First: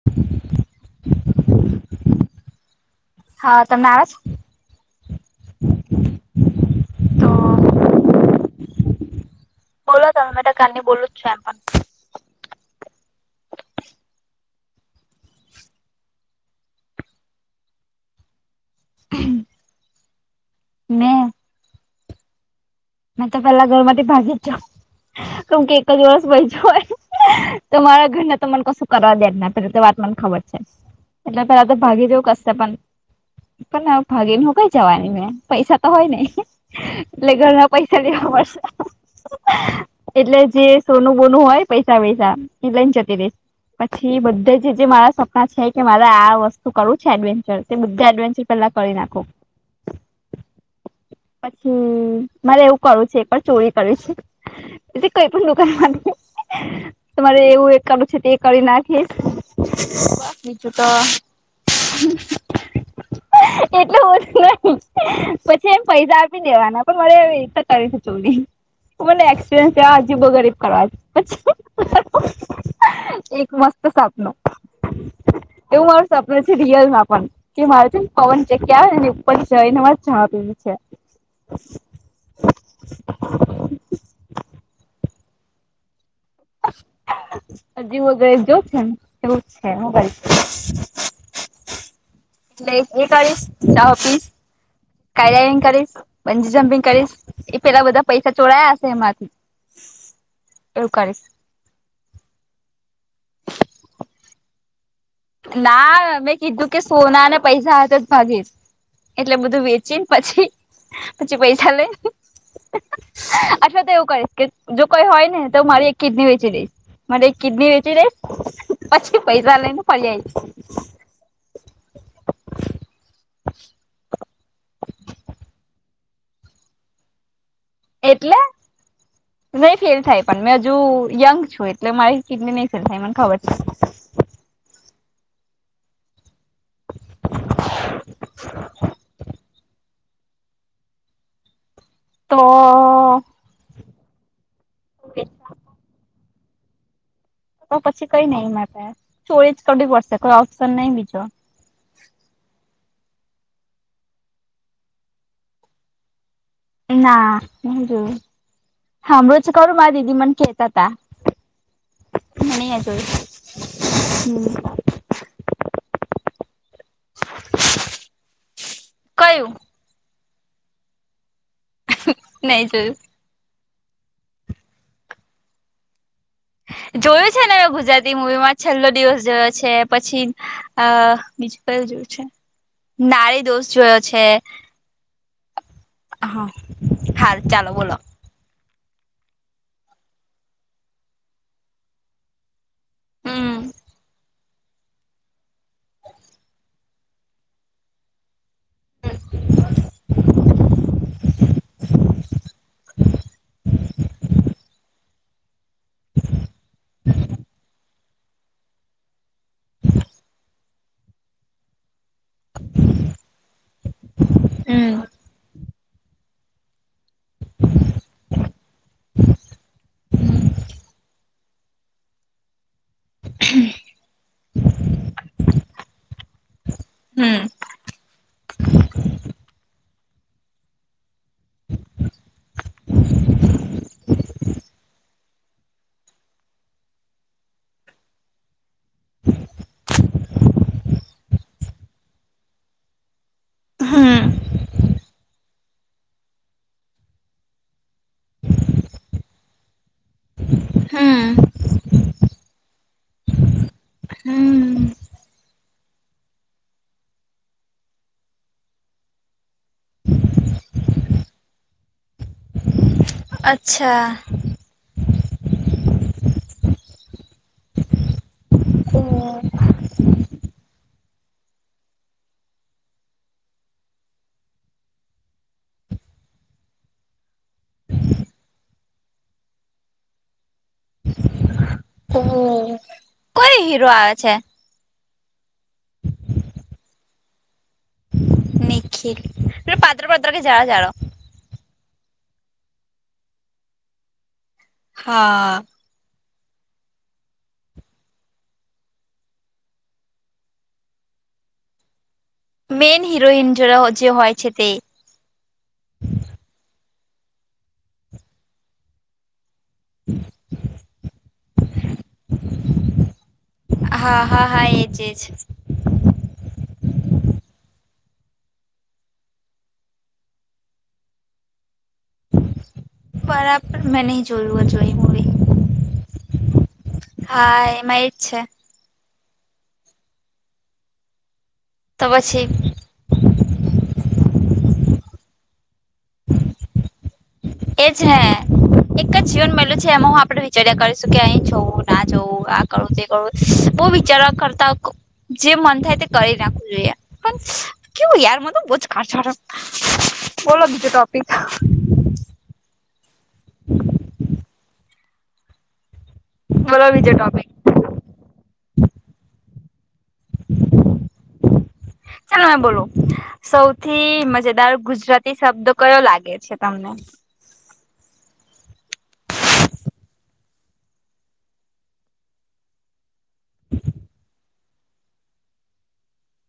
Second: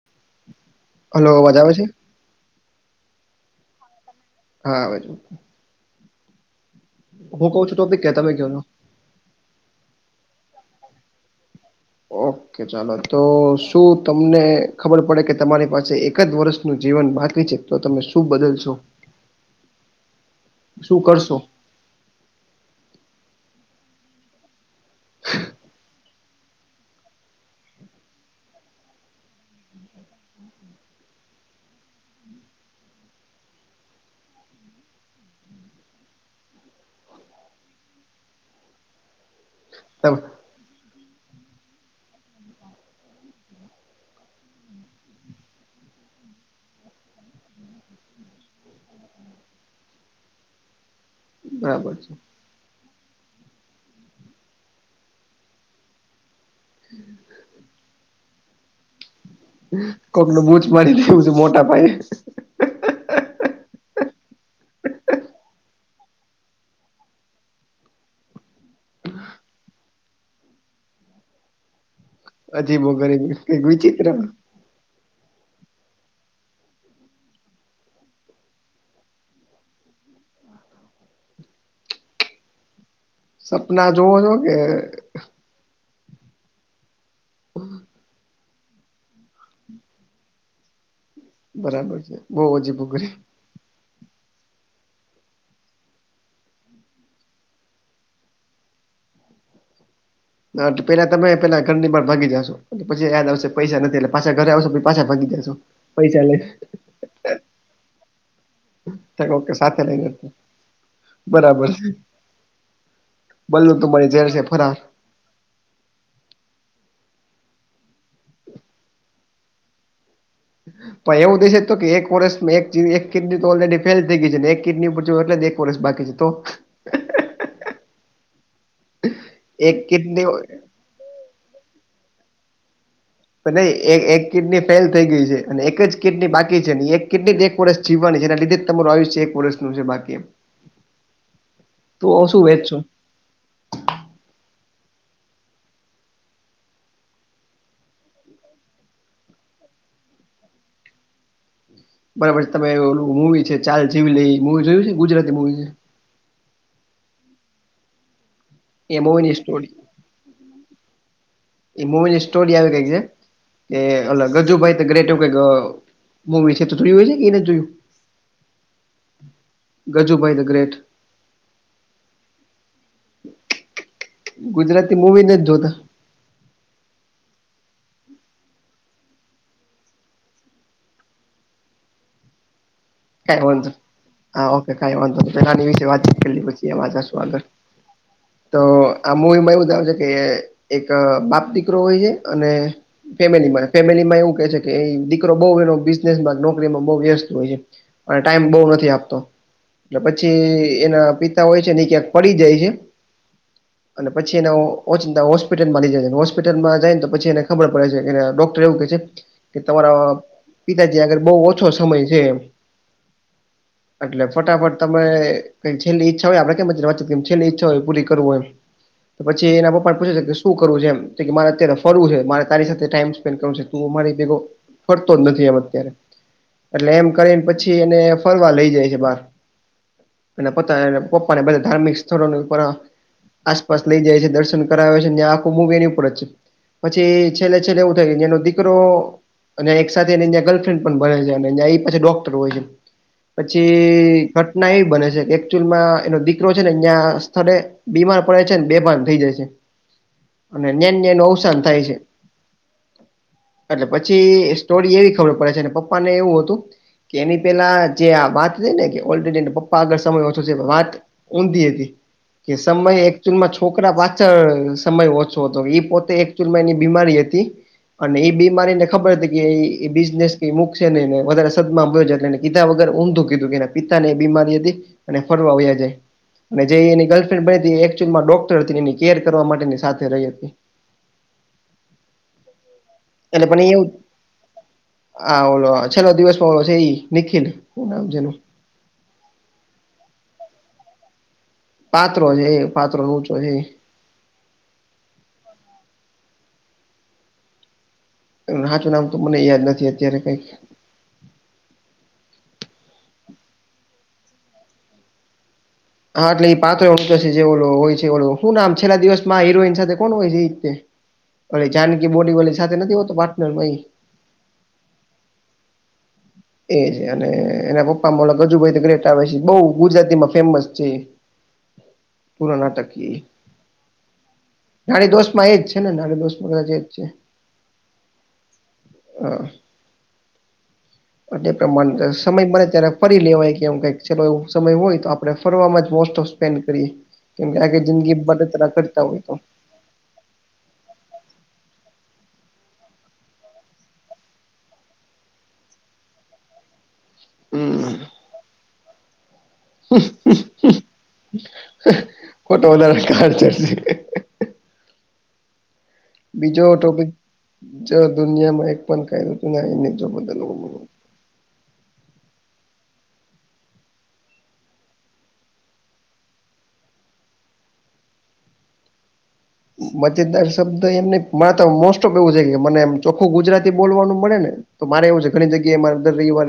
[inaudible] હલોવાજ આવે છે. હા તમેજ હા બજ તો હું કઉ છું તો કેહેતા ભ કે બોલો મેટા કાની બોલું છું પણ ઓ ઓકે ચાલો તો શું તમને ખબર પડે કે તમારી પાસે એક જ વર્ષનું જીવન બાકી છે. તો તમે શું બદલશો. હમ શું કરશો? મેં તો પેલા ઘર માંથી ભાજી જ છ કેમ કે એક જ વર્સ બય જ હોય. તો મારા ઘર તો મને કશું કરવા દે જને પે તો વાત મને ખબર છે. એટલે પે તો ભાગી દવું કસશે પણ પણ ભાગી ન કઈ જવાની મેં પૈસા તો હોય નહ એટલે ઘર પૈસા લેવા પડશે તમે એટલે જ. જે સોનું બોનું હોય પૈસા વૈસા એ લઈને જતી રસ પછી બધા જે મારા સપના છે કે મારે આ વસ્તુ કરવું છે એડવેન્ચર તે બધા એડવેન્ચર પેલા કળી નાખો પછી બરાબર છે. મારે એવું કરું છે એ પણ ચોરી કરવી છે એ કઈ પણ દુકાન માં. તમારે એવું એક કરડું છે તે એકી નાખી કોક નું બૂજ મારી દેવું છે મોટા પાયે. એટલું બું ન પછી એમ. પૈસા આપી દેવાના પણ મરે એતે કરી છે ચોરી. મને એક્સપિરયન્સ કે હજીબો ગરીબ કરવાછ. હજી બો કરીરે એક મસ્ત વિચિત્ર સપનું એવું મારું સપન છે રિયલમાં પણ કે મારે છે ને પવન જગ્યા આવે ને ઉપર જઈ ને મારે જવા પેું છે. [inaudible] હ સપના જોવો છો કે હજી વગરે જો છેમ એવું છે. બરાબર છે. બહુ એટલે અજીબો ગરીબ એકળસ દહ પીસ કડઇવિંગ કરીશ બંજી જમ્પિંગ કરીશ એ પેલા બધા પૈસા ચોડાયા હશે એમાંથી. એટલે એવું પેલા કરીશ તમે પેલા ઘરની બ ભાગી જશો પછી આયા દ આવસે પૈસા નથી એટલે પાછા ઘરે આવો પછી પાછા ભાગી. જાશો. ના પૈસા મેં લઈ કીધું કે સોના અને પૈસા હાથે જ ભાગીશ એટલે ઓકે બધું સાથે વેચીને લઈને પછી પછી બરાબર પૈસા છે. લે બલ્લુ અથવા તો એવું તુમારી કે ઝેર કે સે ફરાર જો. કોઈ હોય ને તો મારી એક કિડની વેચી દઈશ મારે એક કિડની વેચી દઈશ પછી પૈસા લઈને ફલેન્ડ પણ એવું દઈ શ તો કે એક વર્ષ એક એક કિડની તો ઓલરેડી ફેલ થઈ ગઈ છે ને એક કિડની પર એટ. પોલીસ બાકી છે તો એટલે નહી એક ફેલ કિડની થાય પણ મે જો યંગ છું એટલે મારી કીડલી નહી ફેલ થાય મને ખબર છે નહી એક કિડની ફેલ થઈ ગઈ છે અને એક જ કિડની બાકી છે એક કિડની જ એક વર્ષ જીવાની છે એના લીધે તમાર આવ્યું છે એક વર્ષનું છે બાકી એમ [unintelligible] તો શું વેચશું [unintelligible] પછી કઈ નહી માટે ચોરી જ કરવી પડશે કોઈ ઓપ્શન નહી બીજો બરાબર છે તમે ઓલું મુવી છે ચાલ જેવી લઈ મુવી જોયું છે ગુજરાતી મુવી છે ના નહી જોયું એ મૂવીની સાંભલયું છે સ્ટોરી ખરું મારા દીદી મને કેતા હતા એ મૂવીની સ્ટોરી આવી કઈ છે કે અલગ ગજુભાઈ ગ્રેટું કઇક મૂવી છે તો જોયું હશે કે એ નથી જોયું કયું ગજુભાઈ દ ગ્રેટ હ નહી જૉયુ ગુજરાતી મુવી નથી જોતા જોયું છે ને હવે ગુજરાતી મુવીમાં છેલ્લો દિવસ જોયો છે પછી અ બીજું કયુ જોયું છે કઈ નારી વાંધો દોષ જોયો છે હા ઓકે કઈ વાંધો નહી પેલાની વિશે વાતચીત કરી હા પછી એમાં જશું હાલ આગળ ચાલો બોલો તો આ મૂવી માં એવું બતાવે છે કે એક બાપ દીકરો હોય છે અને હમ ફેમિલીમાં ફેમિલીમાં એવું કે છે કે દીકરો બહું એનો બિઝનેસ માં નોકરીમાં બઉ વ્યસ્ત હોય છે અને ટાઈમ બહુ નથી આપતો પછી એના પિતા હોય છે ને ક્યાંક પડી જાય છે અને પછી એનો ઓચિંતા હોસ્પિટલમાં લઈ જાય હોસ્પિટલમાં જાય ને તો પછી એને ખબર પડે છે કે ડોક્ટર એવું કહે છે કે તમારા પિતાજી આગળ બહુ ઓછો સમય છે એટલે ફટાફટ હમ તમે કઈ છેલ્લી ઈચ્છા હોય આપડે કેમ વાત છેલ્લી ઈચ્છા હોય પૂરી કરવું હોય તો પછી એના પપ્પાને પૂછે છે કે શું કરવું છે એમ મારે અત્યારે ફરવું છે મારે તારી સાથે ટાઈમ સ્પેડ કરવું છે અમારી ભેગ ફરતો જ નથી એમ અત્યારે એટલે એમ કરી હમ પછી ને ફરવા લઇ જાય છે બહાર અને પોતા પપ્પા ને બધા ધાર્મિક સ્થળો આસપાસ લઈ જાય છે દર્શન કરાવે છે ને આખું મૂવી એની ઉપર જ છે પછી છેલ્લે છેલ્લે એવું થાય એનો દીકરો અને એક સાથેં ગર્લફ્રેન્ડ પણ ભરે છે અનેં એ પાછો ડોકટર હો છે હમ પછી ફટ ના એવી બને છે કે એકચુઅલમાં એનો દીકરો છે ને ત્યાં સ્થળે બીમાર પડે છે ને બેભાન થઇ જાય છે [unintelligible] અને ન્યાં ન્યા હમ એનું અવસાન થાય છે એટલે પછી હમ સ્ટોરી એવી ખબર પડે છે પપ્પા ને એવું હતું કે એની પેલા જે આ વાત થઇ ને કે ઓલરેડી એ પપ્પા આગળ સમય ઓછો છે વાત ઊંધ હતી કે સમય એક ચૂલમાં છોકરા અચ્છા પાછળ સમય ઓછો હતો એ પોતે એક ચૂલમાં એની બીમારી હતી. અને એ બીમારીને ખબર હતી કે બિઝનેસ કઈ મૂકશે નનેને વધારે. એ પીધા વગર ઊમું કીધું કે પિતા ને બીમારી હતી અને ફરવા વયા જાય. અને જે એની ગર્લફ્રેન્ડ બની હતી એ એકચઅમાં ડોક્ટર હતી એની કેર કરવા માટેની સાથે રહી હતી. ઓ. એટલે કોઈ પણ હીરો એવું આવે છે આ ઓલો છેલ્લો દિવસમાં છે એ નિખિલ. હુ નામ છે એનું કીર એ પાતડો પતડો કે જાડો જાડો પાતડો છે એ પાત્રળો ઉંચો છે. હા. નાચું નામ તો મને યાદ નથી અત્યારે કઈક. મેન હરોોહીિન જેરા જે હોય છે તે. હા એટલે એ પાત્ર ઉ છે જે હોય છે શું ના આમ છેલ્લા દિવસમાં હિરોઈન સાથે. કોણ હોય રીતે અ જાનકી બોડી વાળી સાથે નથી હોતો પાર્ટનર. હા હા હા એજજ. એજ અને એના પપ્પા મોડા ગજુભાઈ તો ગ્રેટ આવે છે બહ ગુજરાતીમાં ફેમસ છે. [inaudible] પૂરો નાટકીય બરાબર મેં નહી જોયું જોઈ નાડી મૂવી દોષ માં એજ છે ને નારી દોષ માં કદાચ એ જ છે. હા એમાં એજ છે. હા. એ પ્રમાણે તો સમય પછી મળને ત્યારે ફરી લેવાય કે એમ કક ચાલલો એવું સમય હોય તો આપણેેરમાં મોસ્ટ. સ્પેન્ડ કરીએ કેમકે આગે જિંદગી બધ ત કરતા હોય તો. મે છે એમાં હું આપણે. વિચાર્યા કરીશું કે અહી જોવું ના જોવું આ કરું તે કરું બહ વિચારવા કરતા. જે મન થાય તે કરી નાખવું જોઈ પણ હમ કેવું યાર મ તો બ જ ખ. હ. ખોટો વધારેા કાર ચડશે. બીજો બોલો ટોપિક બીજો જો દુનિયામાં એક પણ કઈઋતું ના ને જો બદલ. ક હ બોલું. સૌથી મજેદાર ગુજરાતી શબ્દ કયો લાગે છે તમને. મજેદાર શબ્દ એમને મા તો મોસ્ટ ઓફ એવું છે કે મનેમ. ચોખ્ખું ગુજરાતી બોલવાનું મળે ને તો મારે એવું છે ઘણી જગ્યાએ માર રવિવાર.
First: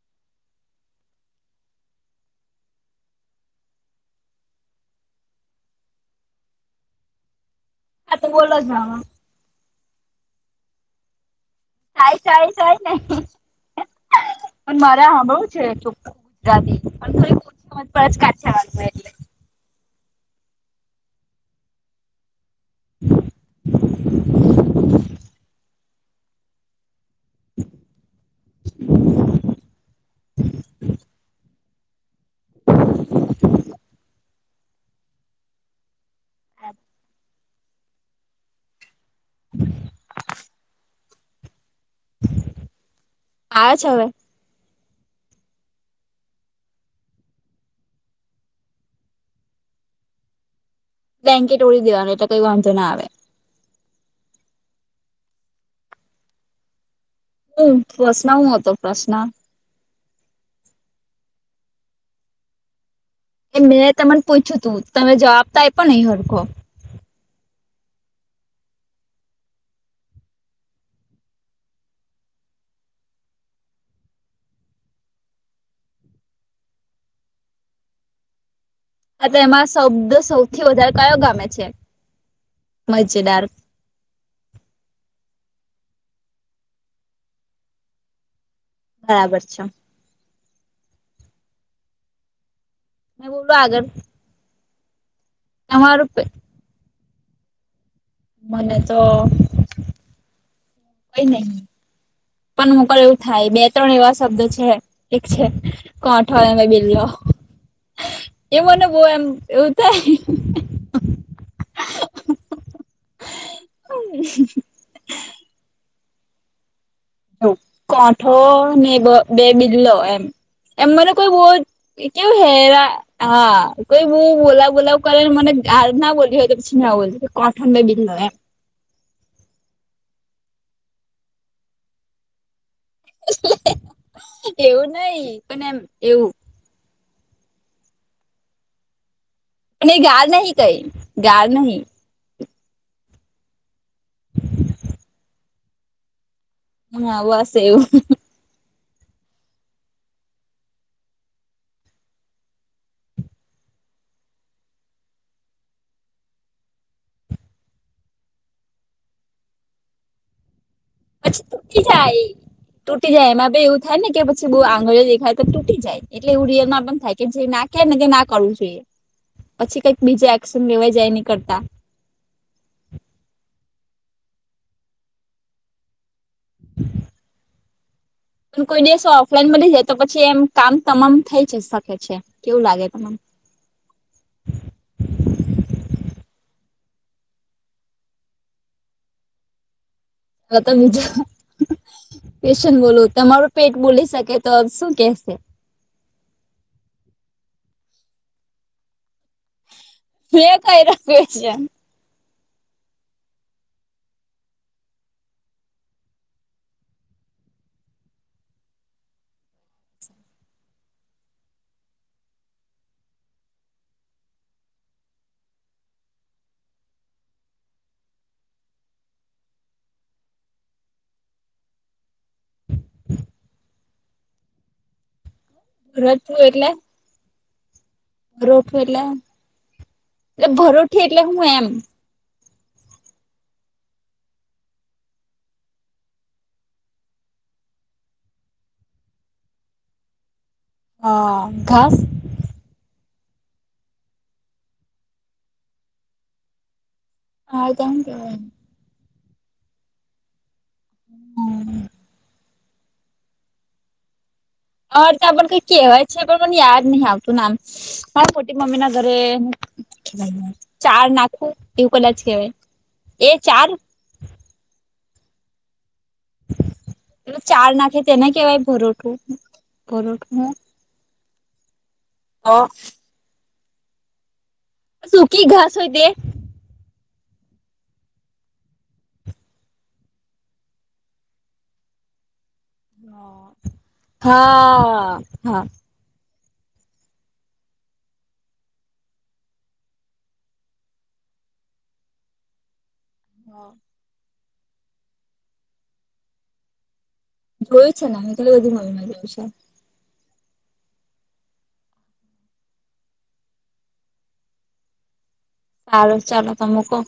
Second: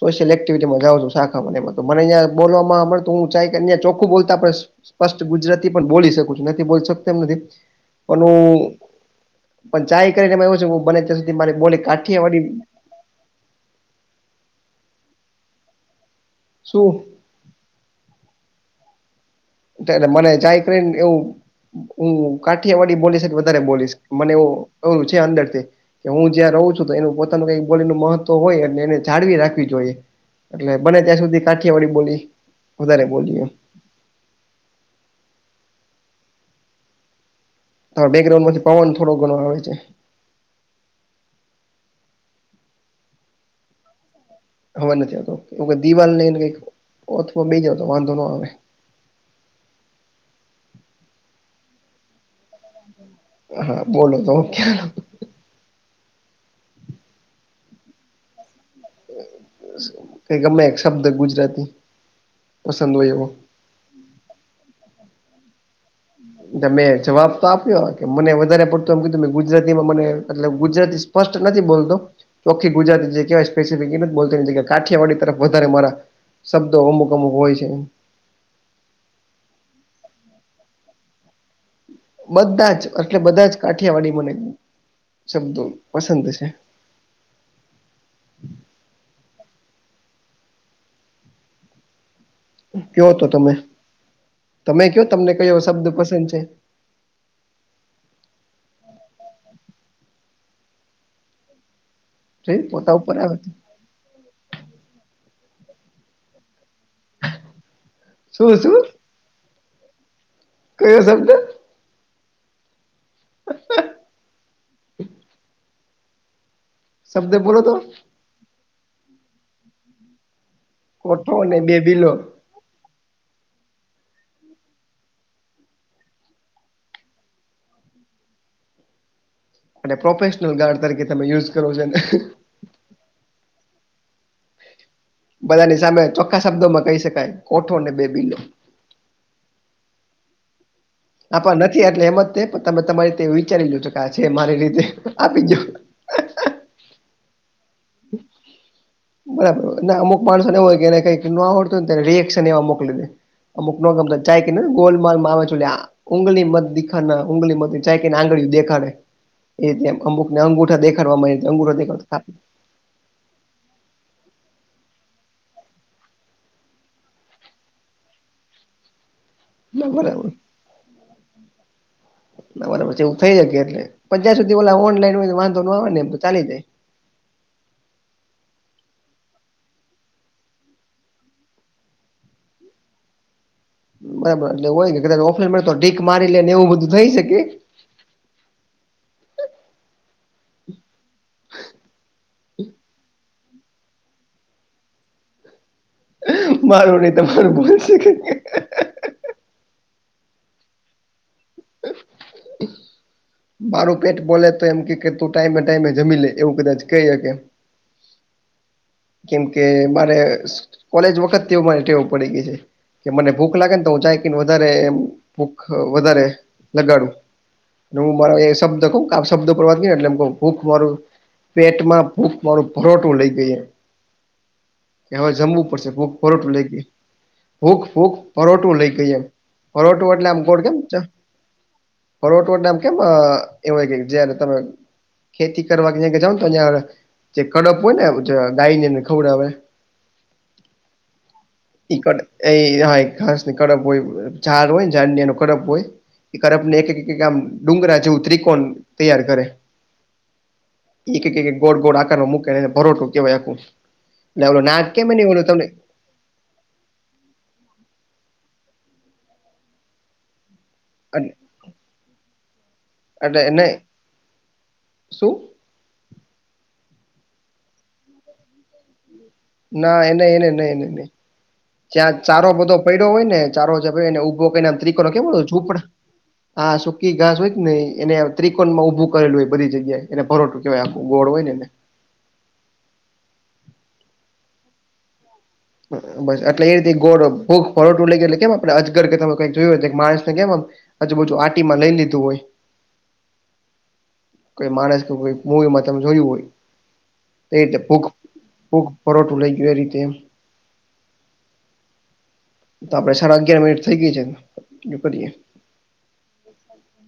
સોશિયલ એક્ટિવિટીમાં જાઉ છું શાખા મનેયા બોલવામાંું હું કેહીયા ચખું બોલતા પડ. સ્પષ્ટ ગુજરાતી પણ બોલી શકું છું નથી બોલકું. પણ આ તો બોલો જ હ મામા પણ ચાય કરીને એવું છે બને ત્યાં સુધી મારી બોલી. થાય થાય કાઠિયાવાડી થાય નહી પણ મારે સાંભળું છે ચો. ગાદી શું પણ થોડી કચ થવા એટલે. એટલે મને જાય કરીને એવું. હું કાઠિયાવાડી બોલીશ વધારે બોલીશ મને એવું એું છે અંદરથી. કે હું જ્યાં રહું છું તો એનું. પોતાનું કઈ બોલીનું મહત્વ હોય એટ એને જાળવી રાખવી જોઈએ એટલે બને ત્યાં સુધી. કાઠિયાવાળી બોલી વધારે બોલીએ. હ. એટલે. ત બેકગ્રાઉન્ડ માંથી પવન થોડો ઘો આવે છે. આવે છે હવે. હવા નથી આવતો એવ દિવાલ નેને કઈકથવા મે જતો વાંધો ન આવે. બે્ન્કે ટ તોળડી દેવાનું એટલે કઈ વાંધો ના આવે. હા બોલો તો હું ખ્યા. હું પ્રશન હું હતો પ્રશ્ન. ગમે એક શબ્દ ગુજરાતી પસંદ હોય એવો. એ મેં તમને પૂછ્યું તું તમે જવાબ તો આપ્યો નહીં હ. ગમે જવાબ. આપ્યો કે મને વધારે પડતું એમ કીધું મે ગુજરાતીમાં મને ગુજરાતી સ્પષ્ટ નથી બોલતો. ચોખી ગુજરાતિ જે કેવાય સ્પેસફિક એ બોલતા કાઠિયાડી તરફ વધારે મારા. શબ્દો અમુક અમુક હોય છે. એમાં શબ્દ સૌથી વધારે કાયયો ગમે છે. બધા જ એટલે મજેદાર બધા જ કાઠિયાવાડી મને શબ્દો પસંદ છે. બરાબર છો. કયો મે તો બોલું તમે આગળ તમે કયો તમને કયો શબ્દ તમારું પસંદ છે. મને તો કઈ નહી. જોયું પણ મોક પોતા ઉપર એવું આવે થાય છે બે ત્રણ એવા શબ્દ છે એક છે કોઠો અને બિલ્લો શું એ શું મને બહ એમ એવું થાય કયો શબ્દ [unintelligible] [inaudible] શબ્દે બોલો તો ઠો ને બે બિલ્લો એમ એમ મને કોઈ કોઠો બોલ અને બે બિલો કેવું હેરા હા કોઈ બ બોલાવ બોલાવ કરેને મને ગાળ ના બોલી હોય તો પછી ના બોલ કોઠો ને બે બિલ્લો એમ અને પ્રોફેશનલ ગાર્ડ તરીકે તમે યુઝ કરો છો. [inaudible] એવું નહી પણ બધાની એમ સામે એવું ચોખ્ખા શબ્દો માં કહી શકાય કોઠોને બે બીલો અને ગાળ નહિ કઈ ગાળ નહી. એમાં તે પણ તમે તમારી તે વિચારી લો તો કે છે મારી રીતે આપીજ વાસ એવું હ હ બરાબર ના અમુક માણસોને હોય કેને કઈ ન આવડતું તને રીએક્શન એવા મોકલી દે અમુકનો ગમ જાય કે ને ગોલ માલમાં આવે છો. ઊગલી મત દેખાના ઊગલી મત ચાય કેને આંગળી દેખાડે એ અમુકને અંગૂઠા દેખાવા પછી મળે અંગૂઠા તૂટી દેડતો. જાય તૂટી જાય એમાં બી એવું થાય ને કે પછી બહુ આંગળીઓ દેખાય તો તૂટી જાય. એટલે એવું રીઅલ મા પણ થાય કે જે ના કે ને કે ના કરવું જોઈએ. પછી ના કઈક બરાબર બીજા એસન લેવાય જાય ની કરતા. ના બરાબર એવું થઈ જશે એટલે જ્યાર સુધી ઓલા ઓનલાઈન હોય વાંધો ન આવે ને ચાલી જાય. કોઈ દિવસો ઓફલાઈન મળી જાય તો પછી એમ કામ તમામ થઈ જ શકે છે કેવું લાગે તમન બરાબર એટલે હોય કદાચ ઓફલાઈન મળે તો ઢીક મારી લે ને એવું બધું થઈ શકે. હ તો બીજું કેશન બોલું તમારું. પેટ બોલી શકે તો શું કેશે મારું નઈ તમારું બોલશે કે [unintelligible] [inaudible] મારું પેટ બોલે તો એમ કે તું ટાઈમે ટાઈમે જમી લે એવું કદાચ કૈ હકે કેમ કે મારે કોલેજ વખત તેવું મારે ટેવ પડી ગય છે. કે મને ભૂખ લાગે ને તો હું ચાય કેન વધારે એમ ભૂખ વધારે લગાડું ને હું મારા એ શબ્દ કહું શબ્દ ઉપર વાતને એટલે મુ કઉ ભૂખ મારું પેટમાં ભૂખ મારું ભરોટું લઇ ગઈ એ. કે હવે જમવું પડશે ભૂખ ભરથું ભરોટું લઈ એટલે ગય ભૂખ ભૂખ પરોટું ભરોઠું લઈ એટલે ગઈ એમ પરોટું એટલે આમ કોણ કેમ છે. ભરોઠી એટલે હું એમ પરોટુ એટલે આમ કેમ અ કેવાય જેને તમે ખેતી કરવા જાવને તો ને આવે જે કડપ હોય ને ડાઈને ખવડાવે હ ઘાસ ઈ કડ એ હા ખાસ કરપ હોય ચાર હોયને જાનિયા ન કરપ હોય એ કરપ ને એક એક. આમ હા કેમ ડુંગરા જેવું ત્રિકોણ તૈયાર કરે. એક એક ગોળ કેવાય ગોળ આકારમાં મૂકેને ભરોટું કેવાય આખું એટલે ના. અર ત આપણને કઈ કેવાય છે પણ મને યાદ નહીં આવતું નામ મારા મોટી મમ્મીના ઘરે ચાર નાખું એવું કદાચ કેવાય. એટલે નઈ શું? ચાર નાખીએ તેને કેવાય ભરોઠું? ના એને ભરોઠું એને નઈ એને નઈ, જ્યાં ચારો અ બધો પય ડો હોયને ચારો જયા એને ઉભો કરીન આમ ત્રિકોણ કેવો સૂકી ઘાસ ઝૂપડા હોય તે આા સુકી ઘાસ હોય ક નઈ એને ત્રિકોણમાં ઊભું કરેલું હોય બધી જગ્યાએ એને ભરોઠું કેવાય આખું ગોળ હોય ન એને. હા હા. બસ એટલે એ રીતે ગોળ ભૂખ ભરોઠું લઈ ગયા એટલે કેમ આપડે અજગર કેમે કઈક જોયું હોય તઘ માણસ ને કેમ આમ આજુબાજુ આટીમાં લઈ લીધું હોય. હ. કોઈ માણસ કોઈક મૂવીમાં તમ જોયું હોય. એ રીતે જોયું ફૂક છે ને મેં કેટલી બધી ફૂક મૂવીમાં જોયું ભરોઠું છે લઇ ગયું એ રીતે એમ. તો આપડે સાડા અગિયાર મિનિટ થઈ ગઈ છે [unintelligible] હારું ચાલો તો મૂકો.